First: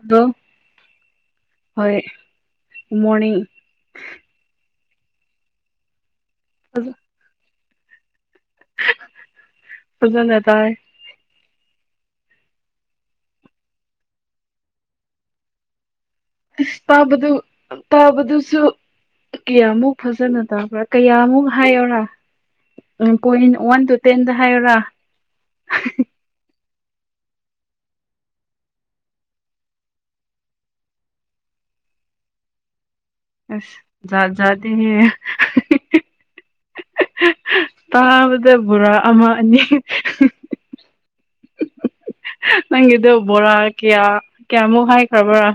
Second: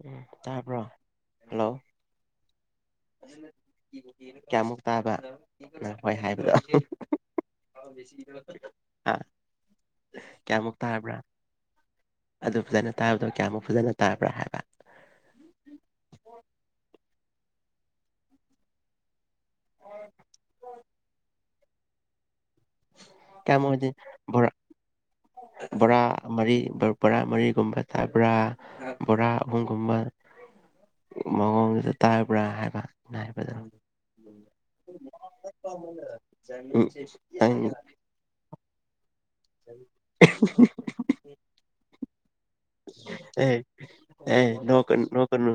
ꯑꯗꯣ ꯎꯝ ꯇꯥꯕ꯭ꯔꯣ ꯍꯜꯂꯣ ꯍꯣꯏ ꯃꯣꯔꯅꯤꯡ ꯀꯌꯥꯃꯨꯛ ꯇꯥꯕ ꯏꯪ ꯍꯣꯏ ꯍꯥꯏꯕꯗꯣ ꯍꯥ ꯐꯖꯅ ꯇꯥꯏ ꯀꯌꯥꯃꯛ ꯇꯥꯕ꯭ꯔꯥ ꯑꯗꯨ ꯐꯖꯅ ꯇꯥꯕꯗꯣ ꯀꯌꯥꯃꯨꯛ ꯐꯖꯅ ꯇꯥꯕ꯭ꯔꯥ ꯍꯥꯏꯕ ꯑꯁ ꯇꯥꯕꯗꯨ ꯇꯥꯕꯗꯨꯁꯨ ꯀꯌꯥꯃꯨꯛ ꯐꯖꯅ ꯇꯥꯕ꯭ꯔꯥ ꯀꯌꯥꯃꯨꯛ ꯍꯥꯏꯌꯣꯔꯥ ꯎꯝ ꯄꯣꯏꯟ ꯋꯥꯟ ꯀꯌꯥꯃꯨꯛꯗꯤ ꯇꯨ ꯇꯦꯟꯗ ꯕꯣꯔꯥ ꯍꯥꯏꯌꯣꯔꯥ ꯕꯣꯔꯥ ꯃꯔꯤ ꯕꯣꯔꯥ ꯃꯔꯤꯒꯨꯝꯕ ꯇꯥ ꯕ꯭ꯔꯥ ꯕꯣꯔꯥ ꯑꯍꯨꯝꯒꯨꯝꯕ ꯃꯑꯣꯡꯗ ꯇꯥꯏꯕ꯭ꯔꯥ ꯍꯥꯏꯕ ꯑꯁ ꯖꯥꯠ ꯖꯥꯠꯅꯤꯍꯦ ꯑꯩ ꯇꯥꯕꯗ ꯕꯣꯔꯥ ꯑꯃ ꯑꯅꯤ ꯅꯪꯒꯤꯗꯣ ꯑꯦ ꯕꯣꯔꯥ ꯀꯌꯥ ꯑꯦ ꯀꯌꯥꯃꯨꯛ ꯅꫭꯛꯅꯨ ꯍꯥꯏꯈ꯭ꯔꯕ꯭ꯔꯥ ꯅꫭꯛꯀꯅꯨ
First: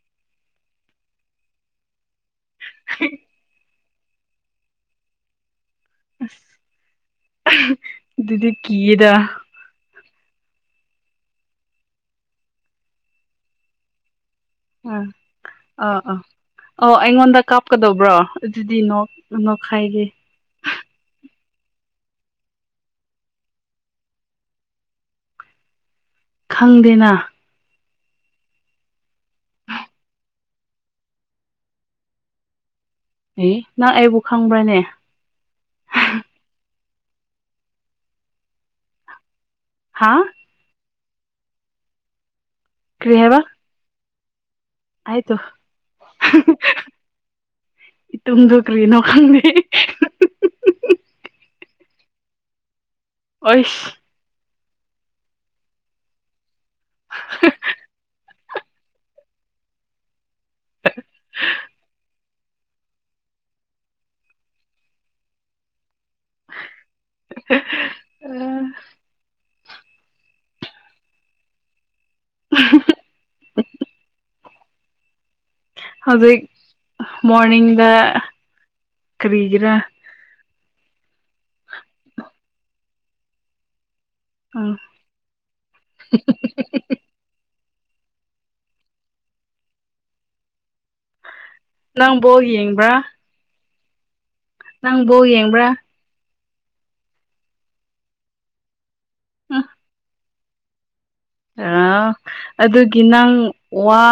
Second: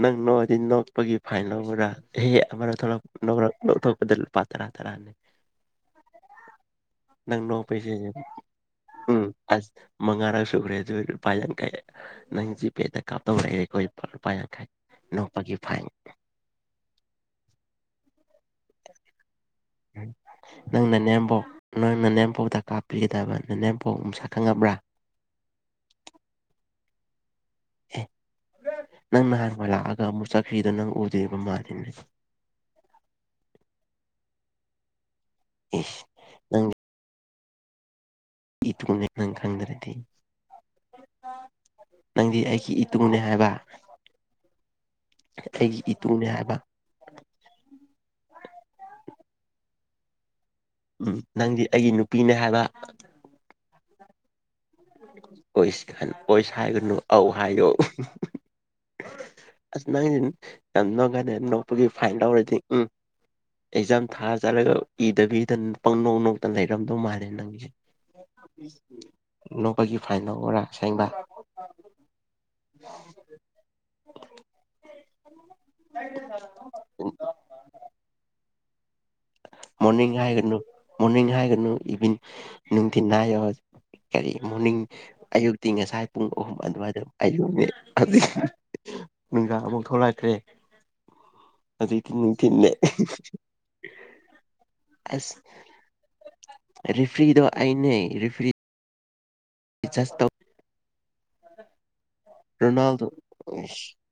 ꯅꯪ ꯅꯣꯛꯑꯗꯤ ꯅꯣꯛꯄꯒꯤ ꯐꯥꯏꯟ ꯂꯧꯕ꯭ꯔꯥ ꯍꯦ ꯑꯃꯔꯥ ꯊꯂꯛ ꯅꯔ ꯂꯧꯊꯣꯛꯄꯗ ꯄꯇꯔꯥ ꯇꯔꯥꯅꯤ ꯑꯁ ꯅꯪꯅ ꯄꯩꯁꯦꯁꯦ ꯑꯗꯨꯗꯤ ꯀꯤꯌꯦꯗ ꯎꯝ ꯑꯁ ꯃꯉꯥꯔ ꯁꯨꯈ꯭ꯔꯦ ꯑꯗꯨ ꯑꯣꯏ ꯂꯨꯄꯥ ꯌꯥꯡꯈꯩ ꯅꯪ ꯖꯤꯄꯦꯗ ꯀꯥꯞꯇꯧꯔꯛꯑꯦ ꯑꯩꯈꯣꯏ ꯂꯨꯄꯥ ꯌꯥꯡꯈꯩ ꯎꯝ ꯅꯣꯛꯄꯒꯤ ꯐꯥꯏꯟ ꯑꯥ ꯑꯥ ꯑꯣ ꯑꯩꯉꯣꯟꯗ ꯀꯥꯞꯀꯗꯧꯕ꯭ꯔꯣ ꯑꯗꯨꯗꯤ ꯅꯣꯛ ꯅꯣꯛꯈꯥꯏꯒꯦ ꯅꯪ ꯅ ꯅꯦꯝꯕꯣꯛ ꯅꯪ ꯅꯅꯦꯝꯄꯧꯇ ꯀꯥꯞꯄꯤꯒꯗꯕ ꯅꯅꯦꯝꯄꯣꯛ ꯑꯃ ꯁꯛ ꯈꯪꯉꯕ꯭ꯔꯥ ꯈꯪꯗꯦꯅ ꯑꯦ ꯅꯪ ꯅꯍꯥꯟꯋꯥ ꯂꯥꯛꯑꯒ ꯑꯃꯨꯛ ꯆꯠꯈ꯭ꯔꯤꯗ ꯅꯪ ꯎꯗꯣꯏꯔꯤꯕ ꯃꯥꯜꯂꯤꯅꯦ ꯑꯦ ꯅꯪ ꯑꯩꯕꯨ ꯈꯪꯕ꯭ꯔꯅꯦ ꯏꯁ ꯏ ꯅꯪ ꯈꯪꯗ꯭ꯔꯗꯤ ꯍꯥ ꯅꯪꯗꯤ ꯑꯩꯒꯤ ꯇꯨꯡꯅꯤ ꯍꯥꯏꯕ ꯍꯥꯏꯇꯣ ꯑꯩꯒꯤ ꯏꯇꯨꯅꯦ ꯍꯥꯏꯕ ꯏꯇꯨꯡꯗꫭ ꯀ꯭ꯔꯤ ꯅꯣ ꯈꯪꯗꯤ ꯎꯝ ꯅꯪꯗꯤ ꯑꯩꯒꯤ ꯅꯨꯄꯤꯅꯦ ꯍꯥꯏꯕ ꯑꯣꯏꯁ ꯑꯣꯏꯁ ꯑꯣꯏꯁ ꯍꯥꯏꯒꯅꯨ ꯑꯧ ꯍꯥꯏꯌꯣ ꯑꯁ ꯅꯪꯁ ꯌꯥꯝ ꯅꯣꯛꯀꯂ ꯅꯣꯛꯄꯒꯤ ꯐꯥꯏꯟ ꯂꯧꯔꯗꯤ ꯎꯝ ꯑꯦꯛꯖꯥꯝ ꯊꯥ ꯆꯠꯂꯒ ꯏꯗꯕꯤꯗꯅ ꯄꯪ ꯅꯣꯛ ꯅꯣꯛꯇ ꯂꯩꯔꯝꯗꯧ ꯃꯥꯜꯂꯦ ꯅꯪꯁꯦ ꯅꯣꯛꯧꯕꯒꯤ ꯐꯥꯏꯜ ꯑꯣꯏꯔꯥ ꯁꯦꯡꯕ ꯎ [unintelligible] ꯍꯧꯖꯤꯛ ꯃꯣꯔꯅꯤꯡꯗ ꯀꯔꯤꯒꯤꯔꯥ ꯃꯣꯔꯅꯤꯡ ꯍꯥꯏꯒꯅꯨ ꯃꯣꯔꯅꯤꯡ ꯍꯥꯏꯒꯅꯨ ꯏꯚꯅꯤꯡ ꯅꯨꯡꯊꯤꯤꯟ ꯍꯥꯏꯌ ꯀꯔꯤ ꯎꯝ ꯃꯣꯔꯅꯤꯡ ꯑꯌꯨꯛꯇꯤ ꯉꯁꯥꯏ ꯄꯨꯡ ꯑꯍꯨꯝ ꯑꯗꯨꯋꯥꯏ ꯑꯗꯨꯝ ꯑꯩ ꯌꯣꯟꯗꯤ ꯅꯨꯡꯗꯥꯥꯐꯧ ꯊꯣꯛꯂꯛꯈ꯭ꯔꯦ ꯅꯪ ꯕꯣꯜ ꯑꯗꯟꯅꯦ ꯌꯦꯡꯕ꯭ꯔꯥ ꯅꯪ ꯕꯣꯜ ꯑꯁ ꯌꯦꯡꯕ꯭ꯔꯥ ꯔꯦꯐ꯭ꯔꯤꯗꯣ ꯑꯩꯅꯦ ꯔꯦꯐ꯭ꯔꯤ ꯎꯝ [unintelligible] ꯑꯥ ꯑꯗꯨꯒꯤ ꯔꯣꯅꯥꯜꯗꯣ ꯅꯪ ꯋꯥ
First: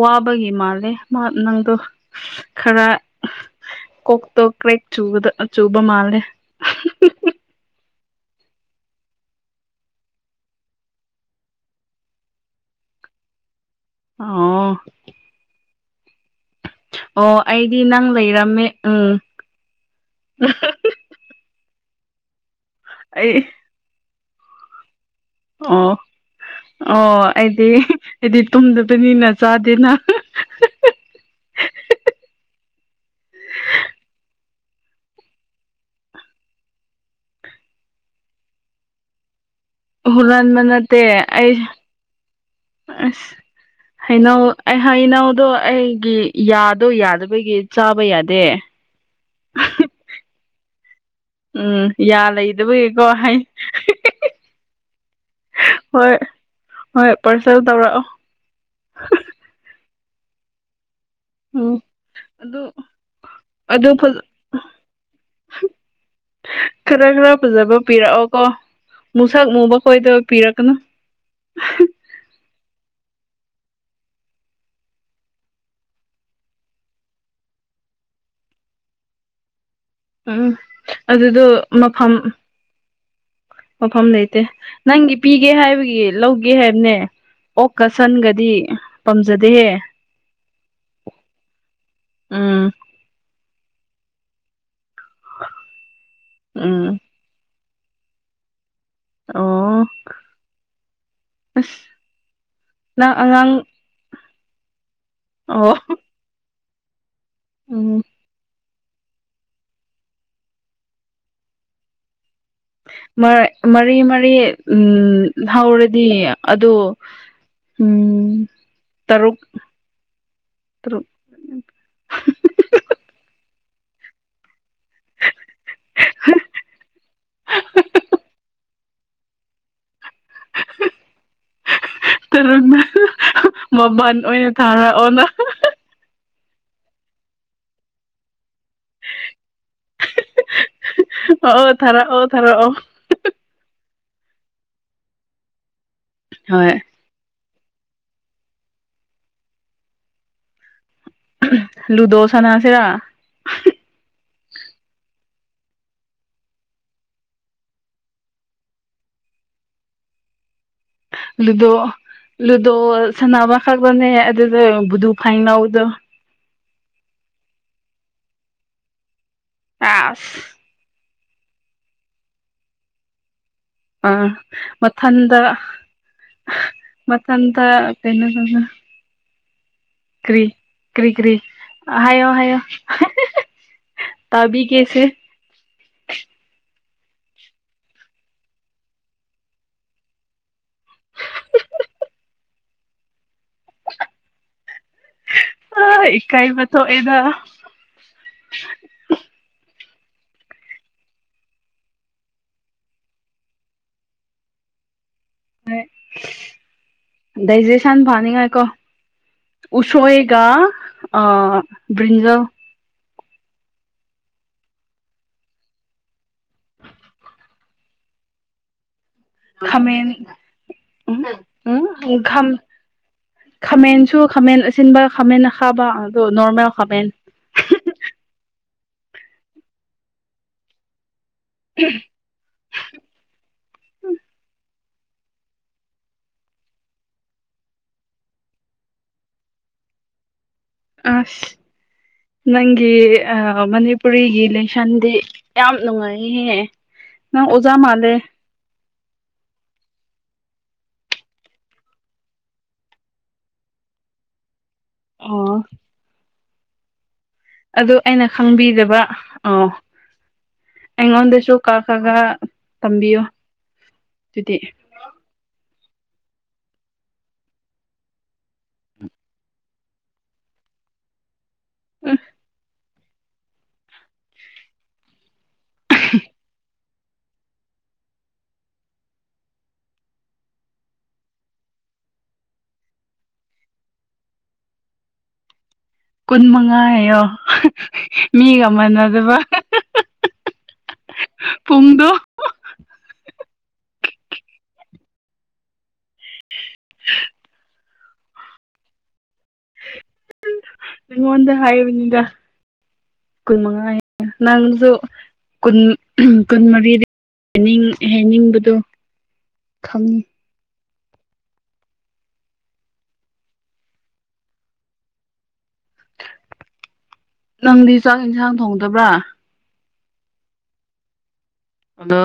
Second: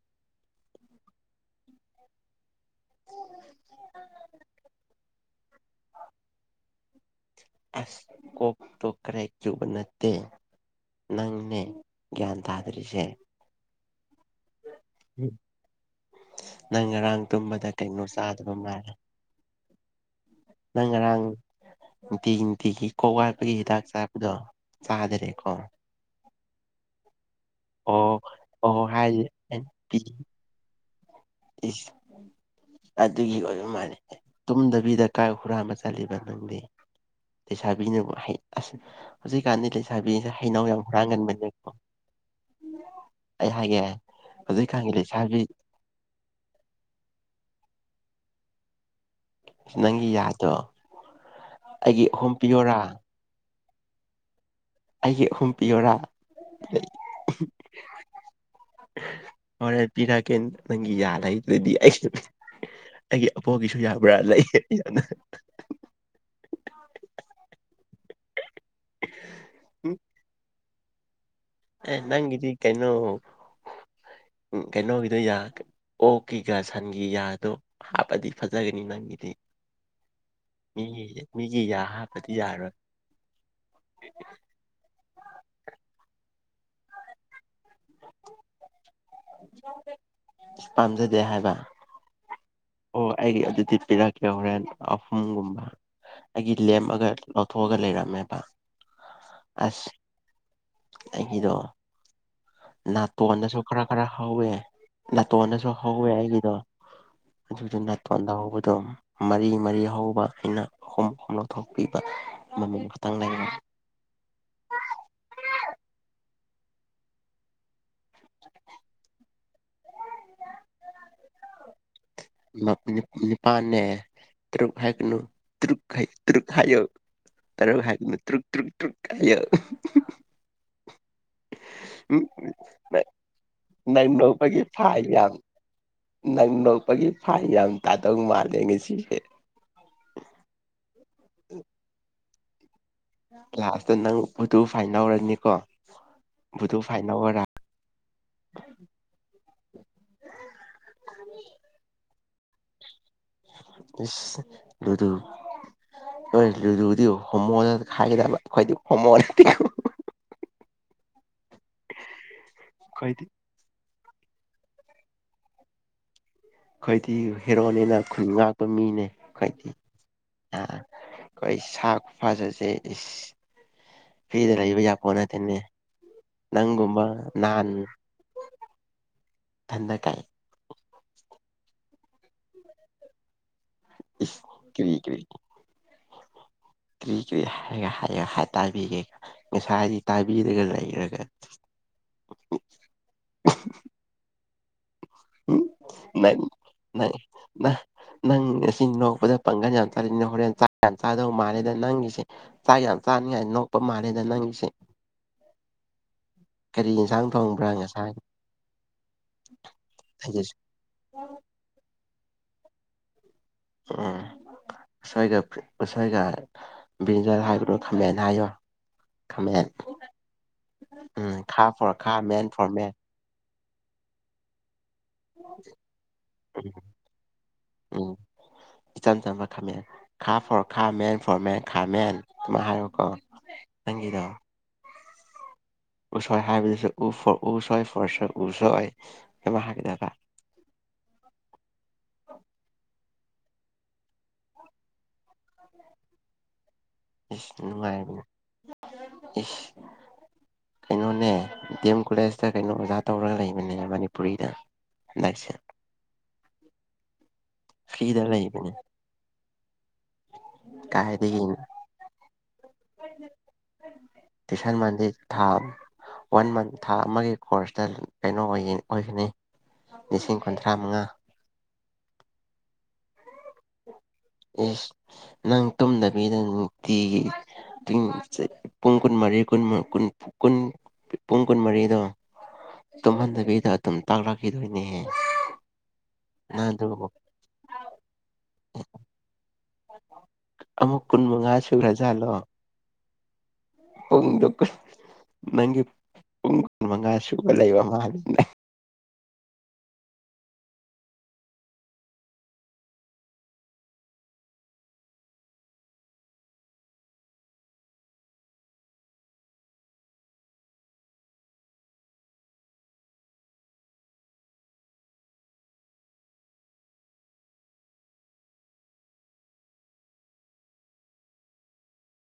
ꯋꯥꯕꯒꯤ ꯃꯥꯜꯂꯦ ꯃꯥ ꯅꯪꯗꯣ ꯈꯔ ꯀꯣꯛꯇꯣ ꯀ꯭ꯔꯦꯛ ꯆꯨꯕꯗ ꯆꯨꯕ ꯃꯥꯜꯂꯦ ꯑꯁ ꯀꯣꯛꯇꯣ ꯀ꯭ꯔꯦꯛ ꯆꯨꯕ ꯅꯠꯇꯦ ꯅꯪꯅꯦ ꯒ꯭ꯌꯥꯟ ꯇꯥꯗ꯭ꯔꯤꯁꯦ ꯑ ꯅꯪ ꯉꯔꯥꯡ ꯑꯣ ꯇꯨꯝꯕꯗ ꯑꯩꯗꯤ ꯀꯩꯅꯣ ꯅꯪ ꯆꯥꯗꯕ ꯂꯩꯔꯝꯃꯦ ꯃꯥꯜꯂꯦ ꯎꯝ ꯅꯪ ꯉꯔꯥꯡ ꯅꯨꯡꯇꯤꯒꯤ ꯅꯨꯡꯇꯤꯒꯤ ꯀꯣꯛ ꯑꯩ ꯋꯥꯠꯄꯒꯤ ꯍꯤꯗꯥꯛ ꯆꯥꯄꯗꯣ ꯆꯥꯗꯔꯦ ꯑꯣ ꯑꯣ ꯑꯩꯗꯤ ꯑꯣ ꯑꯩꯗꯤ ꯑꯣ ꯍꯥꯏꯗꯤ ꯇꯨꯝꯗꯕꯅꯤꯅ ꯑꯩꯅ ꯆꯥꯗꯦꯅ ꯄꯤ ꯏꯁ ꯑꯗꯨꯒꯤ ꯑꯣꯏꯕ ꯃꯥꯜꯂꯦ ꯇꯨꯝꯗꯕꯤꯗ ꯀꯥꯏ ꯍꯨꯔ ꯑꯃ ꯆꯠꯂꯤꯕ ꯅꯪꯗꯤ ꯂꯩꯁꯥꯕꯤꯅꯕ ꯍ ꯑꯁ ꯍꯧꯖꯤꯛꯀꯥꯟꯗꯤ ꯂꯩꯁꯥꯕꯤꯁꯦ ꯍꯨꯔꯟ ꯃ ꯍꯩꯅꯧ ꯌꯥꯝ ꯅꯠꯇꯦ ꯑꯩ ꯍꯨꯔꯥꯟꯒꯟꯕꯅꯦꯀꯣ ꯑꯁ ꯑꯩ ꯍꯥꯏꯒꯦ ꯍꯩꯅꯎ ꯍꯧꯖꯤꯛꯀꯥꯟꯒꯤ ꯂꯩꯁꯥꯕꯤ ꯍꯩꯅꯎꯗꯣ ꯑꯩꯒꯤ ꯌꯥꯗꯣꯏ ꯌꯥꯗꯕꯒꯤ ꯆꯥꯕ ꯌꯥꯗꯦ ꯅꯪꯒꯤ ꯌꯥꯗꯣ ꯎꯝ ꯑꯩꯒꯤ ꯌꯥ ꯑꯍꯨꯝ ꯄꯤꯌꯣꯔꯥ ꯂꯩꯗꯕꯒꯤꯀꯣ ꯍꯥꯏ ꯑꯩꯒꯤ ꯑꯍꯨꯝ ꯄꯤꯌꯣꯔꯥ ꯍꯣꯏ ꯍꯣꯏ ꯄꯥꯔꯁꯦꯜ ꯇꯧꯔꯛꯑꯣ ꯍꫭꯔꯦꯟ ꯄꯤꯔꯀꯦ ꯅꯪ ꯌꯥꯗꯥꯏ ꯑꯗꯨꯗꯗꯤ ꯎꯝ ꯑꯩꯁꯨ ꯑꯗꯨ ꯑꯩꯒꯤ ꯑꯄꯣꯒꯤꯁꯨ ꯑꯗꯨ ꯌꯥꯕ꯭ꯔꯥ ꯈꯔ ꯂꯩ ꯌꯥꯝꯅ ꯈꯔ ꯈꯔ ꯐꯖꯕ ꯄꯤꯔꯛꯑꯣ ꯀꯣ ꯃꯨꯁꯛ ꯃꯨꯕ ꯀꯣꯏꯗꯕ ꯄꯤꯔꯛꯀꯅꯨ ꯑꯦ ꯅꯪꯒꯤꯗꯤ ꯀꯩꯅꯣ ꯎ ꯀꯩꯅꯣꯒꯤꯗꯣꯏ ꯑꯣ ꯀꯦꯒꯥ ꯁꯟꯒꯤ ꯌꯥꯗꯣ ꯍꯥꯞꯄꯗꯤ ꯐꯖꯒꯅꯤ ꯅꯪꯒꯤꯗꯤ ꯎꯝ ꯃꯤꯒꯤ ꯑꯗꯨꯗꯣ ꯃꯤꯒꯤ ꯌꯥ ꯃꯐꯝ ꯍꯥꯞꯄꯗꯤ ꯌꯥꯔꯣꯏ ꯃꯐꯝ ꯂꯩꯇꯦ ꯅꯪꯒꯤ ꯄꯤꯒꯦ ꯍꯥꯏꯕꯒꯤ ꯂꯧꯒꯦ ꯍꯥꯏꯕꯅꯦ ꯑꯣꯛꯀ ꯁꯟꯒꯗꯤ ꯄꯥꯝꯖꯗꯦꯍꯦ ꯄꯥꯝꯖꯗꯦ ꯍꯥꯏꯕ ꯎꯝ ꯑꯣ ꯑꯩꯒꯤ ꯑꯗꯨꯗꯤ ꯄꯤꯔꯛꯀꯦ ꯍꯣꯔꯦꯟ ꯑꯍꯨꯝꯒꯨꯝꯕ ꯑꯩꯒꯤ ꯎꯝ ꯂꯦꯝꯃꯒ ꯊꯣꯛꯑꯒ ꯂꯩꯔꯝꯃꯦꯕ ꯑꯣ ꯑꯁ ꯑꯩꯒꯤꯗꯣ ꯑꯁ ꯅꯪ ꯑꯉꯥꯡ ꯅꯥꯇꯣꯟꯗꯁꯨ ꯈꯔ ꯈꯔ ꯍꯧꯋꯦ ꯅꯥꯇꯣꯟꯗꯁꯨ ꯑꯣ ꯍꯧꯋꯦ ꯑꯩꯒꯤꯗꯣ ꯑꯗꯨ ꯎꯝ ꯅꯥꯇꫭ ꯂꯣꯟꯗꯥ ꯍꯧꯕꯗꯣ ꯃꯔꯤ ꯃꯔꯤ ꯍꯧꯕ ꯑꯩꯅ ꯑꯍꯨꯝ ꯑꯍꯨꯝ ꯂꯧꯊꯣꯛꯄꯤꯕ ꯑꯃꯃꯝ ꯈꯛꯇꯪ ꯂꯩꯕ ꯃꯔꯤ ꯃꯔꯤ ꯎꯝ ꯍꯧꯔꯗꯤ ꯑꯗꯨ ꯎꯝ ꯇꯔꯨꯛ ꯇꯔꯨꯛ ꯅꯤꯄꯥꯥꯟꯅꯦ ꯇꯛꯅ ꯇꯨꯛ ꯇꯛ ꯇꯔ ꯇꯛ ꯇꯛ ꯇꯛ [unintelligible] ꯎꯝ ꯇꯔꯨꯛꯅ ꯃꯃꯜ ꯑꯣꯏꯅ ꯅꯪꯅꯧꯕꯒꯤ ꯐꯥꯏ ꯊꯥꯔꯛꯑꯣꯅ ꯌꯥꯝ ꯅꯪ ꯅꯣꯛꯄꯒꯤ ꯐꯥꯏ ꯌꯥꯝ ꯇꯥꯗꯧ ꯃꯥꯜꯂꯦ ꯉꯁꯤꯁꯦ ꯑꯣ ꯊꯥꯔꯣ ꯑꯣ ꯊꯥꯔ ꯑꯣ ꯂꯥꯁꯇ ꯅꯪ ꯚꯗꯨ ꯐꯥꯏꯟꯔꯅꯤꯀꯣ ꯍꯣꯏ ꯚꯗꯨ ꯐꯥꯏꯟꯔꫭꯔꯥ ꯂꯨꯗꯣ ꯁꯅꯁꯤꯔꯥ ꯏꯁ ꯂꯨꯗꯨ ꯂꯨꯨꯗꯨꯗꯤ ꯍꯨꯃꫭ ꯈꯥꯏꯒꯦꯗ ꯈꯥꯏꯅ [inaudible] ꯂꯨꯗꯣ ꯂꯨꯗꯣ ꯑꯩꯈꯣꯏꯗꯤ ꯁꯥꯟꯅꯕ ꯈꯛꯇꯅꯦ ꯑꯗꯨꯗ ꯕꯨꯗꯨ ꯐꯥꯏꯟ ꯂꯧꯎꯗꯣ ꯑꯩꯈꯣꯏꯗꯤ ꯍꯦꯔꯣꯅꯤꯅ ꯈꯨꯟ ꯉꯥꯛꯄ ꯃꯤꯅꯦ ꯑꯩꯈꯣꯏꯗꯤ ꯑꯥꯁ ꯑ ꯑꯩꯈꯣꯏ ꯁꯥ ꯐ ꯆꯠꯁꯦ ꯑꯥ ꯐꯔꯤꯗ ꯂꯩꯕ ꯌꯥꯥꯄꯣꯅ ꯃꯊꯟꯗ ꯊꯅꯦ ꯅꯪꯒꯨꯝꯕ ꯃꯊꯟꯇ ꯅꯥꯟ ꯀꯩꯅꯣ ꯊꯗ ꯀꯥꯏ ꯀ꯭ꯔꯤ ꯀ꯭ꯔꯤ ꯍꯥꯏꯌꯣ ꯍꯥꯏꯌꯣ ꯀꯔꯤ ꯇꯥꯕꯤꯒꯦꯁꯦ ꯀꯔꯤ ꯀ꯭ꯔꯤꯒꯔꯤ ꯍꯥꯏꯔꯒ ꯍꯥꯏꯒ ꯍꯥꯏꯇꯥꯕꯤꯒꯦꯀ ꯉꯁꯥꯏꯗꯤ ꯇꯥꯏꯕꯤꯔꯒ ꯂꯩꯈꯔꯒ ꯎꯝ ꯏꯀꯥꯏꯕ ꯊꯣꯛꯑꯦꯗ ꯅꯪ ꯉꯁꯤ ꯅꯣꯛꯄꯗ ꯄꯥꯡꯒꯜ ꯌꯥꯝ ꯆꯅ ꯍꯣꯔꯦꯟ ꯌꯥꯝ ꯆꯥꯗꯧ ꯃꯥꯜꯂꯦꯗ ꯅꯪꯒꯤꯁꯦ ꯆꯥꯛ ꯌꯥꯝ ꯆꯥꯅꯤꯡꯉꯥꯏ ꯅꯣꯛꯄ ꯃꯥꯜꯂꯦꯗ ꯅꯪꯒꯤꯁꯦ ꯍꯣꯏ ꯀꯔꯤ ꯌꯦꯟꯁꯥꯡ ꯊꯣꯡꯕ꯭ꯔꯥ ꯗꯩꯖꯦꯁꯥꯟ ꯉꯁꯥꯏ ꯐꯅꯤꯉꯥꯏꯀꯣ ꯎꯁꯣꯑꯒ ꯑꯩꯒꯤꯁꯦ ꯑꯥ ꯕꯔꯤꯟꯖꯜ ꯎꯝ ꯉꯁꯣꯏꯒ ꯉꯁꯣꯏꯒ ꯕ꯭ꯟꯖꯔ ꯍꯥꯏꯕꯗꯨ ꯈꯝꯃꯦꯅ ꯍꯥꯏꯌꯣ ꯈꯥꯃꯦꯟ ꯎꯝ ꯈꯥ ꯐꯣꯔ ꯈꯥ ꯎꯝ ꯃꯦꯟ ꯈꯥꯝ ꯐꯣꯔ ꯃꯦꯟ ꯈꯥꯃꯦꯟꯁꯨ ꯈꯥꯃꯦꯟ ꯑꯁꯤ ꯑꯁꯤꯟꯕ ꯈꯥꯃꯦꯟ ꯈꯥꯕ ꯑꯣ ꯅꯣꯔꯃꯦꯜ ꯎꯝ ꯈꯥꯃꯦꯟ ꯎꯝ ꯏꯆꯝ ꯆꯝꯕ ꯈꯥꯃꯦꯟ ꯈꯥ ꯐꯣꯔ ꯈꯥ ꯃꯦꯟ ꯐꯣꯔ ꯃꯦꯟ ꯈꯥ ꯃꯦꯟ ꯑꯗꯨꯃꯥꯏ ꯍꯥꯏꯔꯣꯀꯣ ꯅꯪꯒꯤꯗꯣ ꯎꯁꯣꯏ ꯍꯥꯏꯕꯗꯨꯁꯨ ꯎ ꯐꯣꯔ ꯎ ꯁꯣꯏ ꯐꯣꯔ ꯁꯣꯏ ꯎ ꯁꯣꯏ ꯍꯥꯏꯒꯗꯕ ꯑꯁ ꯅꯪꯒꯤ ꯃꯅꯤꯄꯨꯔꯤꯒꯤ ꯂꯥꯏꯁꯟꯗꯤ ꯌꯥꯝ ꯅꯨꯡꯉꯥꯏꯍꯦ ꯏꯁ ꯅꯨꯡꯉꯥꯏꯕꯅꯦ ꯏꯁ ꯀꯩꯅꯣꯅꯦ ꯗꯤ ꯑꯦꯝ ꯀꯣꯂꯦꯖꯇ ꯀꯩꯅꯣ ꯑꯣꯖꯥ ꯇꯧꯔꯒ ꯂꯩꯕꯅꯦ ꯃꯅꯤꯄꯨꯔꯤꯗ ꯍꯟꯗꯛꯁꯦ ꯑꯣ ꯑꯗꯨ ꯐ꯭ꯔꯤꯗ ꯑꯩꯅ ꯂꯩꯕꯅꯦ ꯈꯪꯕꯤꯗꯕ ꯑꯣ ꯑꯩꯉꯣꯟꯗꯁꯨ ꯀ ꯀ ꯈ ꯀꯁꯥꯟ ꯃꯙ ꯊꯥ ꯋꯥꯟ ꯃꯟ ꯊꯥ ꯑꯃꯒꯤ ꯀꯣꯔꯁꯇ ꯀꯩꯅꯣ ꯑꯣꯏꯒꯅꯤ ꯂꯤꯁꯤꯡ ꯀꯨꯟꯊ꯭ꯔꯥ ꯃꯉꯥ ꯑꯥ ꯑꯦꯁ ꯅꯪ ꯇꯨꯝꯗꯕꯤꯗ ꯅꯨꯡꯇꯤꯒꯤ ꯄꯨꯡ ꯀꯨꯟꯃꯔꯤ ꯄꯨꯡ ꯀꯨꯟꯃꯔꯤꯗꯣ ꯇꯨꯝꯍꯟꯗꯕꯤꯗ ꯑꯗꯨꯝ ꯇꯥꯛꯂꯛꯈꯤꯗꯣꯏꯅꯦꯍꯦ ꯀꯨꯟ ꯅꯪ ꯃꯉꯥ ꯑꯗꯨꯕꯨ ꯍꯥꯏꯌꯣ ꯃꯤꯒ ꯃꯥꯟꯅꯗꯕ ꯑꯃꯨꯛ ꯀꯨꯟ ꯃꯉꯥ ꯄꯨꯡꯗꯣ ꯁꯒ꯭ꯔꯖꯂꯣ ꯄꯨꯡꯗꯨ ꯅꯪꯒꯤ ꯄꯨꯡ ꯀꯨꯟ ꯃꯉꯥ ꯁꯨꯕ ꯂꯩꯕ ꯃꯥꯜꯂꯤꯦ ꯅꯪꯣꯟꯗ ꯍꯥꯏꯕꯅꯤꯗ ꯀꯨꯜ ꯃꯉꯥ ꯅꯪꯁꯨ ꯨ ꯀꯨꯟꯃꯔꯤꯗꯅꯤꯡ ꯍꯥꯏꯅꯤꯡꯕꯗꯣ ꯈꯪꯉꯤ ꯅꯪꯗꯤ ꯆꯥꯛ ꯏꯟꯁꯥꯡ ꯊꯣꯡꯗꯕ꯭ꯔꯥ ꯑꯗꯣ